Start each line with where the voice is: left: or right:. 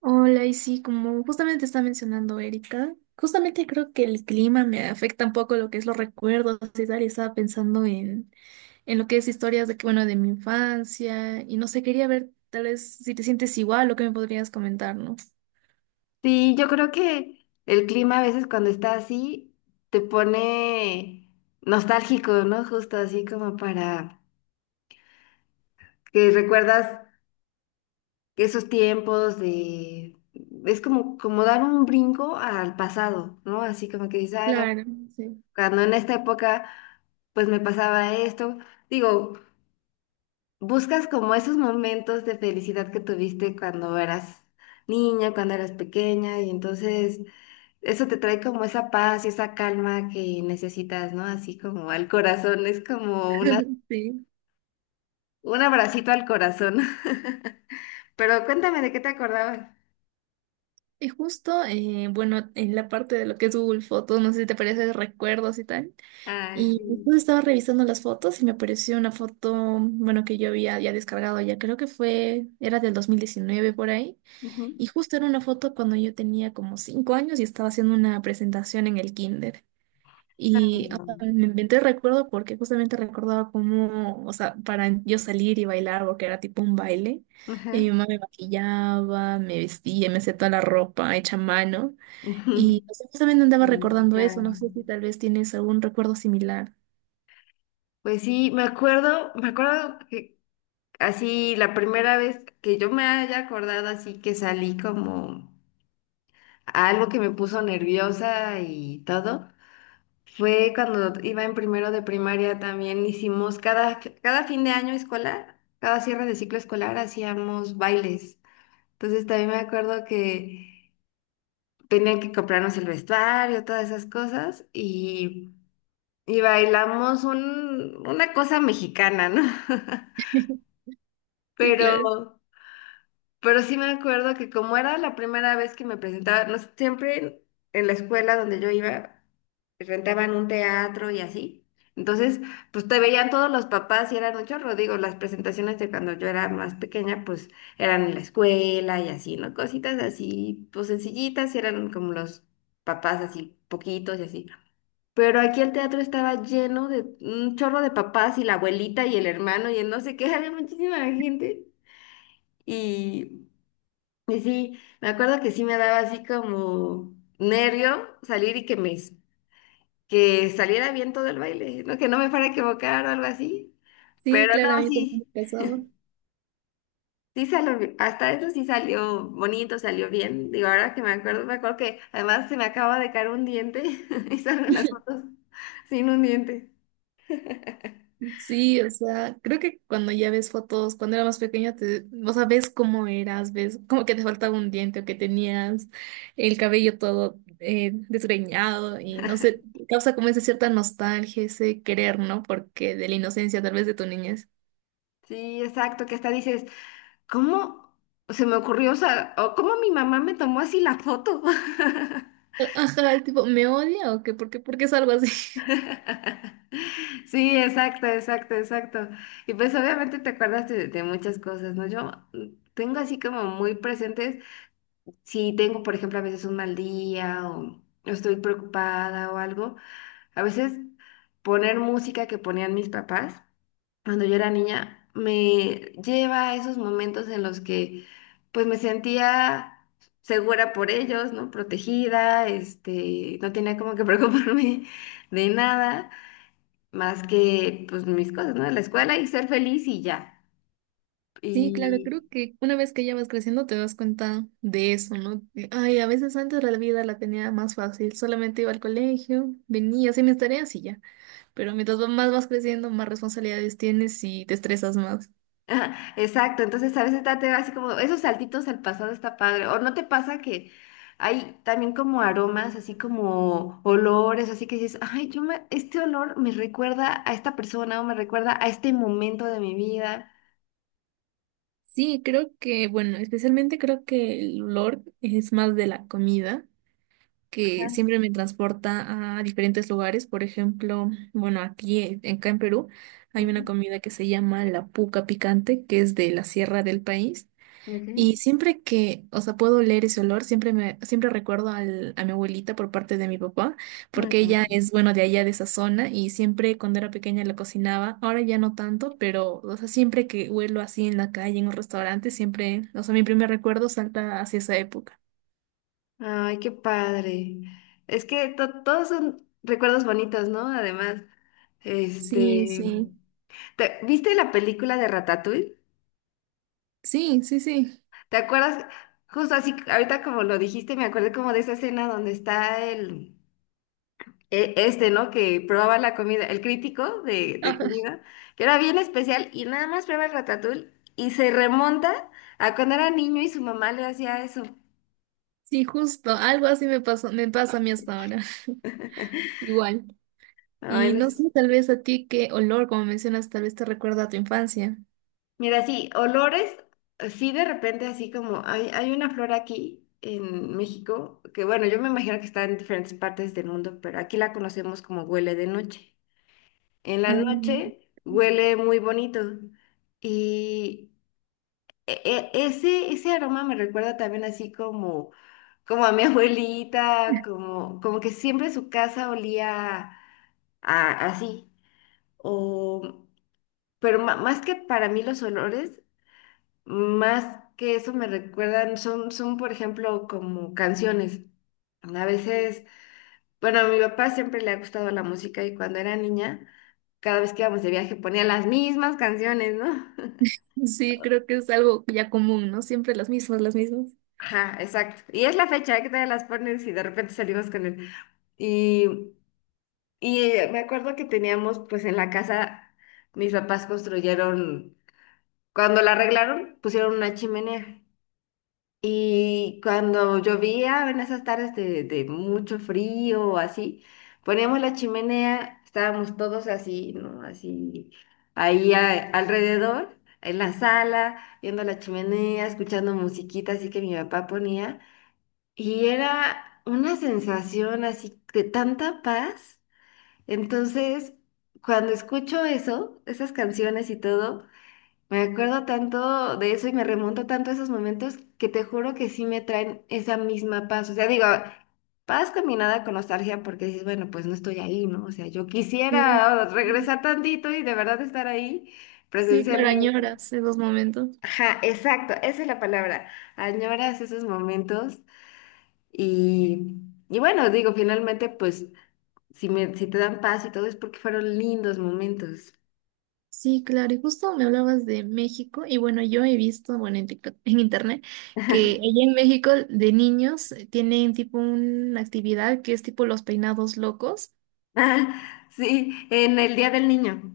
right: Hola, y sí, como justamente está mencionando Erika, justamente creo que el clima me afecta un poco lo que es los recuerdos y tal, y estaba pensando en lo que es historias de, que, bueno, de mi infancia, y no sé, quería ver tal vez si te sientes igual o qué me podrías comentar, ¿no?
left: Sí, yo creo que el clima a veces cuando está así te pone nostálgico, ¿no? Justo así como para que recuerdas que esos tiempos de... Es como, como dar un brinco al pasado, ¿no? Así como que dices, "Ay,
right: Claro, sí.
left: cuando en esta época pues me pasaba esto." Digo, buscas como esos momentos de felicidad que tuviste cuando eras niña, cuando eras pequeña y entonces... Eso te trae como esa paz y esa calma que necesitas, ¿no? Así como al corazón, es como una,
right: Sí.
left: un abracito al corazón. Pero cuéntame de qué te acordabas.
right: Y justo, bueno, en la parte de lo que es Google Fotos, no sé si te parece recuerdos y tal.
left: Ah,
right: Y
left: sí.
right: después estaba revisando las fotos y me apareció una foto, bueno, que yo había ya descargado ya, creo que fue, era del 2019 por ahí,
left: Ujú.
right: y justo era una foto cuando yo tenía como 5 años y estaba haciendo una presentación en el kinder. Y o sea, me inventé el recuerdo porque justamente recordaba cómo, o sea, para yo salir y bailar, porque era tipo un baile, y mi
left: Ajá.
right: mamá me maquillaba, me vestía, me hacía toda la ropa hecha a mano,
left: Ujú.
right: y o sea, justamente andaba
left: Mm,
right: recordando
left: claro.
right: eso, no sé si tal vez tienes algún recuerdo similar.
left: Pues sí, me acuerdo que así la primera vez que yo me haya acordado así que salí como a algo que me puso nerviosa y todo. Fue cuando iba en primero de primaria, también hicimos cada fin de año escolar, cada cierre de ciclo escolar hacíamos bailes. Entonces también me acuerdo que tenían que comprarnos el vestuario, todas esas cosas, y bailamos una cosa mexicana, ¿no?
right: Sí,
left: Pero
right: claro.
left: Pero sí me acuerdo que como era la primera vez que me presentaba, no sé, siempre en la escuela donde yo iba, rentaban un teatro y así. Entonces, pues te veían todos los papás y eran un chorro. Digo, las presentaciones de cuando yo era más pequeña, pues eran en la escuela y así, ¿no? Cositas así, pues sencillitas, y eran como los papás así, poquitos y así. Pero aquí el teatro estaba lleno de un chorro de papás y la abuelita y el hermano y el no sé qué, había muchísima gente. Y y sí, me acuerdo que sí me daba así como nervio salir y que me que saliera bien todo el baile, ¿no? Que no me fuera a equivocar o algo así.
right: Sí,
left: Pero
right: claro, a
left: no,
right: mí también
left: sí,
right: me pasaba.
left: sí salió, hasta eso sí salió bonito, salió bien. Digo, ahora que me acuerdo que además se me acaba de caer un diente y salgo en las fotos sin un diente.
right: Sí, o sea, creo que cuando ya ves fotos, cuando era más pequeña, te, o sea, ves cómo eras, ves como que te faltaba un diente o que tenías el cabello todo desgreñado y no sé, causa como esa cierta nostalgia, ese querer, ¿no? Porque de la inocencia tal vez de tu niñez.
left: Sí, exacto, que hasta dices, ¿cómo se me ocurrió? O sea, o ¿cómo mi mamá me tomó así la foto?
right: Ajá, el tipo, ¿me odia o qué? ¿Por qué? ¿Por qué es algo así?
left: Sí, exacto, exacto, exacto. Y pues obviamente te acuerdas de muchas cosas, ¿no? Yo tengo así como muy presentes, si tengo, por ejemplo, a veces un mal día o estoy preocupada o algo, a veces poner música que ponían mis papás cuando yo era niña me lleva a esos momentos en los que pues me sentía segura por ellos, ¿no? Protegida, este, no tenía como que preocuparme de nada más que pues mis cosas, ¿no? La escuela y ser feliz y ya.
right: Sí, claro,
left: Y
right: creo que una vez que ya vas creciendo te das cuenta de eso, ¿no? De, ay, a veces antes la vida la tenía más fácil, solamente iba al colegio, venía, hacía mis tareas y ya. Pero mientras más vas creciendo, más responsabilidades tienes y te estresas más.
left: ajá, exacto, entonces a veces date así como esos saltitos al pasado está padre. O no te pasa que hay también como aromas, así como olores, así que dices, ay, este olor me recuerda a esta persona o me recuerda a este momento de mi vida.
right: Sí, creo que, bueno, especialmente creo que el olor es más de la comida, que
left: Ajá,
right: siempre me transporta a diferentes lugares. Por ejemplo, bueno, aquí, acá en Perú, hay una
left: ujú,
right: comida que se llama la puca picante, que es de la sierra del país. Y
left: ujú.
right: siempre que, o sea, puedo leer ese olor, siempre me, siempre recuerdo a mi abuelita por parte de mi papá, porque ella
left: Ujú.
right: es, bueno, de allá de esa zona y siempre cuando era pequeña la cocinaba, ahora ya no tanto, pero, o sea, siempre que huelo así en la calle, en un restaurante, siempre, o sea, mi primer recuerdo salta hacia esa época.
left: Ay, qué padre. Es que todos son recuerdos bonitos, ¿no? Además,
right: Sí,
left: este.
right: sí.
left: ¿Te- ¿Viste la película de Ratatouille?
right: Sí, sí, sí.
left: ¿Te acuerdas? Justo así, ahorita como lo dijiste, me acordé como de esa escena donde está el, este, ¿no? Que probaba la comida, el crítico de
right: Ajá.
left: comida, que era bien especial y nada más prueba el Ratatouille y se remonta a cuando era niño y su mamá le hacía eso.
right: Sí, justo, algo así me pasó, me pasa a mí hasta ahora. Igual.
left: Ay,
right: Y no
left: los-
right: sé, tal vez a ti qué olor, como mencionas, tal vez te recuerda a tu infancia.
left: Mira, sí, olores, sí, de repente así como hay una flor aquí en México, que bueno, yo me imagino que está en diferentes partes del mundo, pero aquí la conocemos como huele de noche. En la
right: Ah.
left: noche huele muy bonito. Y ese aroma me recuerda también así como, como a mi abuelita, como, como que siempre su casa olía así. O, pero más que para mí los olores, más que eso me recuerdan, son, son por ejemplo como canciones. A veces bueno, a mi papá siempre le ha gustado la música y cuando era niña, cada vez que íbamos de viaje ponía las mismas canciones, ¿no?
right: Sí, creo que es algo ya común, ¿no? Siempre las mismas, las mismas.
left: Ajá, exacto. Y es la fecha ¿eh? Que todavía las pones y de repente salimos con él. Y, y me acuerdo que teníamos, pues en la casa, mis papás construyeron, cuando la arreglaron, pusieron una chimenea. Y cuando llovía, en esas tardes de mucho frío o así, poníamos la chimenea, estábamos todos así, ¿no? Así, ahí alrededor, en la sala, viendo la chimenea, escuchando musiquita así que mi papá ponía. Y era una sensación así de tanta paz. Entonces, cuando escucho eso, esas canciones y todo, me acuerdo tanto de eso y me remonto tanto a esos momentos que te juro que sí me traen esa misma paz. O sea, digo, paz combinada con nostalgia porque dices, bueno, pues no estoy ahí, ¿no? O sea, yo
right: Sí,
left: quisiera regresar tantito y de verdad estar ahí
right: sí, claro,
left: presencialmente.
right: añoras esos momentos.
left: Ajá, exacto, esa es la palabra. Añoras esos momentos y, y bueno, digo, finalmente, pues si te dan paz y todo es porque fueron lindos momentos.
right: Sí, claro, y justo me hablabas de México, y bueno, yo he visto, bueno, en TikTok, en internet, que allá en México de niños tienen tipo una actividad que es tipo los peinados locos.
left: Ah, sí, en el Día del Niño.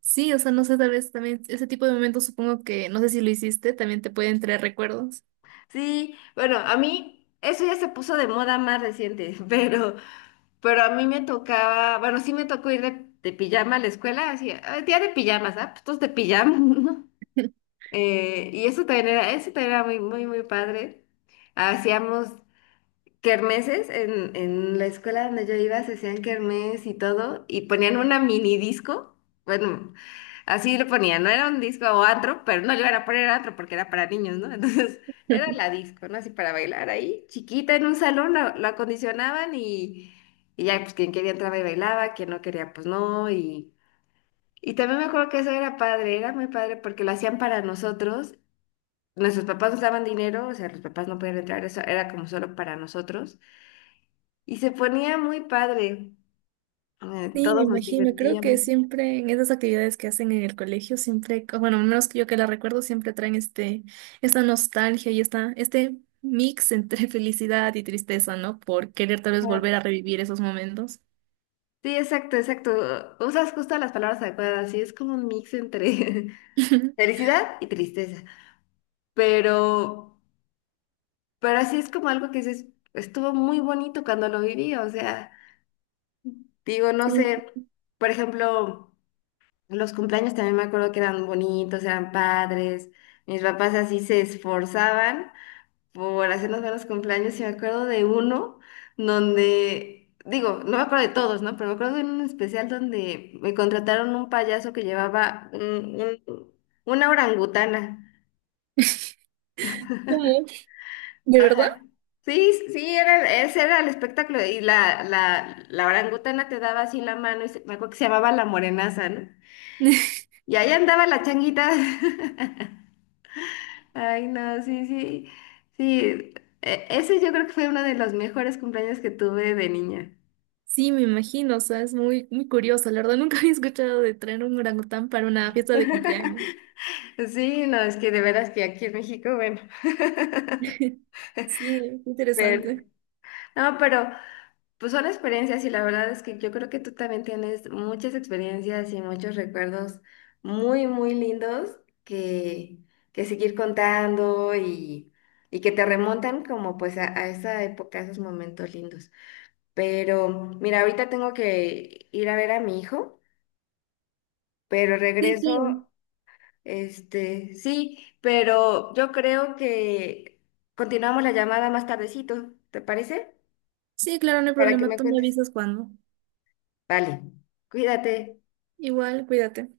right: Sí, o sea, no sé, tal vez también ese tipo de momentos supongo que, no sé si lo hiciste, también te pueden traer recuerdos.
left: Sí, bueno, a mí eso ya se puso de moda más reciente, pero a mí me tocaba, bueno, sí me tocó ir de pijama a la escuela, así, "Ah, día de pijamas, ¿ah? Pues todos de pijama," ¿no? Y eso también era muy, muy, muy padre. Hacíamos kermeses en la escuela donde yo iba se hacían kermes y todo y ponían una mini disco, bueno, así lo ponían, no era un disco o antro, pero no llegaron a poner antro porque era para niños, ¿no? Entonces era la disco, ¿no? Así para bailar ahí, chiquita en un salón, la acondicionaban, y ya pues quien quería entraba y bailaba, quien no quería pues no y... Y también me acuerdo que eso era padre, era muy padre porque lo hacían para nosotros. Nuestros papás nos daban dinero, o sea, los papás no podían entrar, eso era como solo para nosotros. Y se ponía muy padre. Eh,
right: Sí, me
left: todos nos
right: imagino. Creo que
left: divertíamos.
right: siempre en esas actividades que hacen en el colegio, siempre, bueno, al menos que yo que la recuerdo, siempre traen este, esta nostalgia y esta, este mix entre felicidad y tristeza, ¿no? Por querer tal vez
left: Ah.
right: volver a revivir esos momentos.
left: Sí, exacto, exacto. Usas justo las palabras adecuadas y es como un mix entre felicidad y tristeza. Pero, pero así es como algo que dices, estuvo muy bonito cuando lo viví. O sea, digo, no
right: Sí,
left: sé, por ejemplo, los cumpleaños también me acuerdo que eran bonitos, eran padres. Mis papás así se esforzaban por hacernos ver los cumpleaños y me acuerdo de uno donde, digo, no me acuerdo de todos, ¿no? Pero me acuerdo de uno en especial donde me contrataron un payaso que llevaba un- una orangutana.
right: ¿cómo? ¿De verdad?
left: Ajá. Sí, sí, sí, era, ese era el espectáculo y la orangutana te daba así la mano y se- me acuerdo que se llamaba la morenaza, ¿no? Y ahí andaba la changuita. Ay, no, sí, sí, sí. Ese yo creo que fue uno de los mejores cumpleaños que tuve de niña.
right: Sí, me imagino. O sea, es muy, muy curioso. La verdad, nunca había escuchado de traer un orangután para una fiesta de cumpleaños.
left: Sí, no, es que de veras que aquí en México, bueno.
right: Sí,
left: Pero,
right: interesante.
left: no, pero pues son experiencias y la verdad es que yo creo que tú también tienes muchas experiencias y muchos recuerdos muy, muy lindos que, que seguir contando y que te remontan como pues a esa época, a esos momentos lindos. Pero mira, ahorita tengo que ir a ver a mi hijo, pero
right: Sí,
left: regreso.
right: claro.
left: Este, sí, pero yo creo que continuamos la llamada más tardecito, ¿te parece?
right: Sí, claro, no hay
left: Para que
right: problema.
left: me
right: Tú me
left: cuentes.
right: avisas cuando.
left: Vale, cuídate.
right: Igual, cuídate.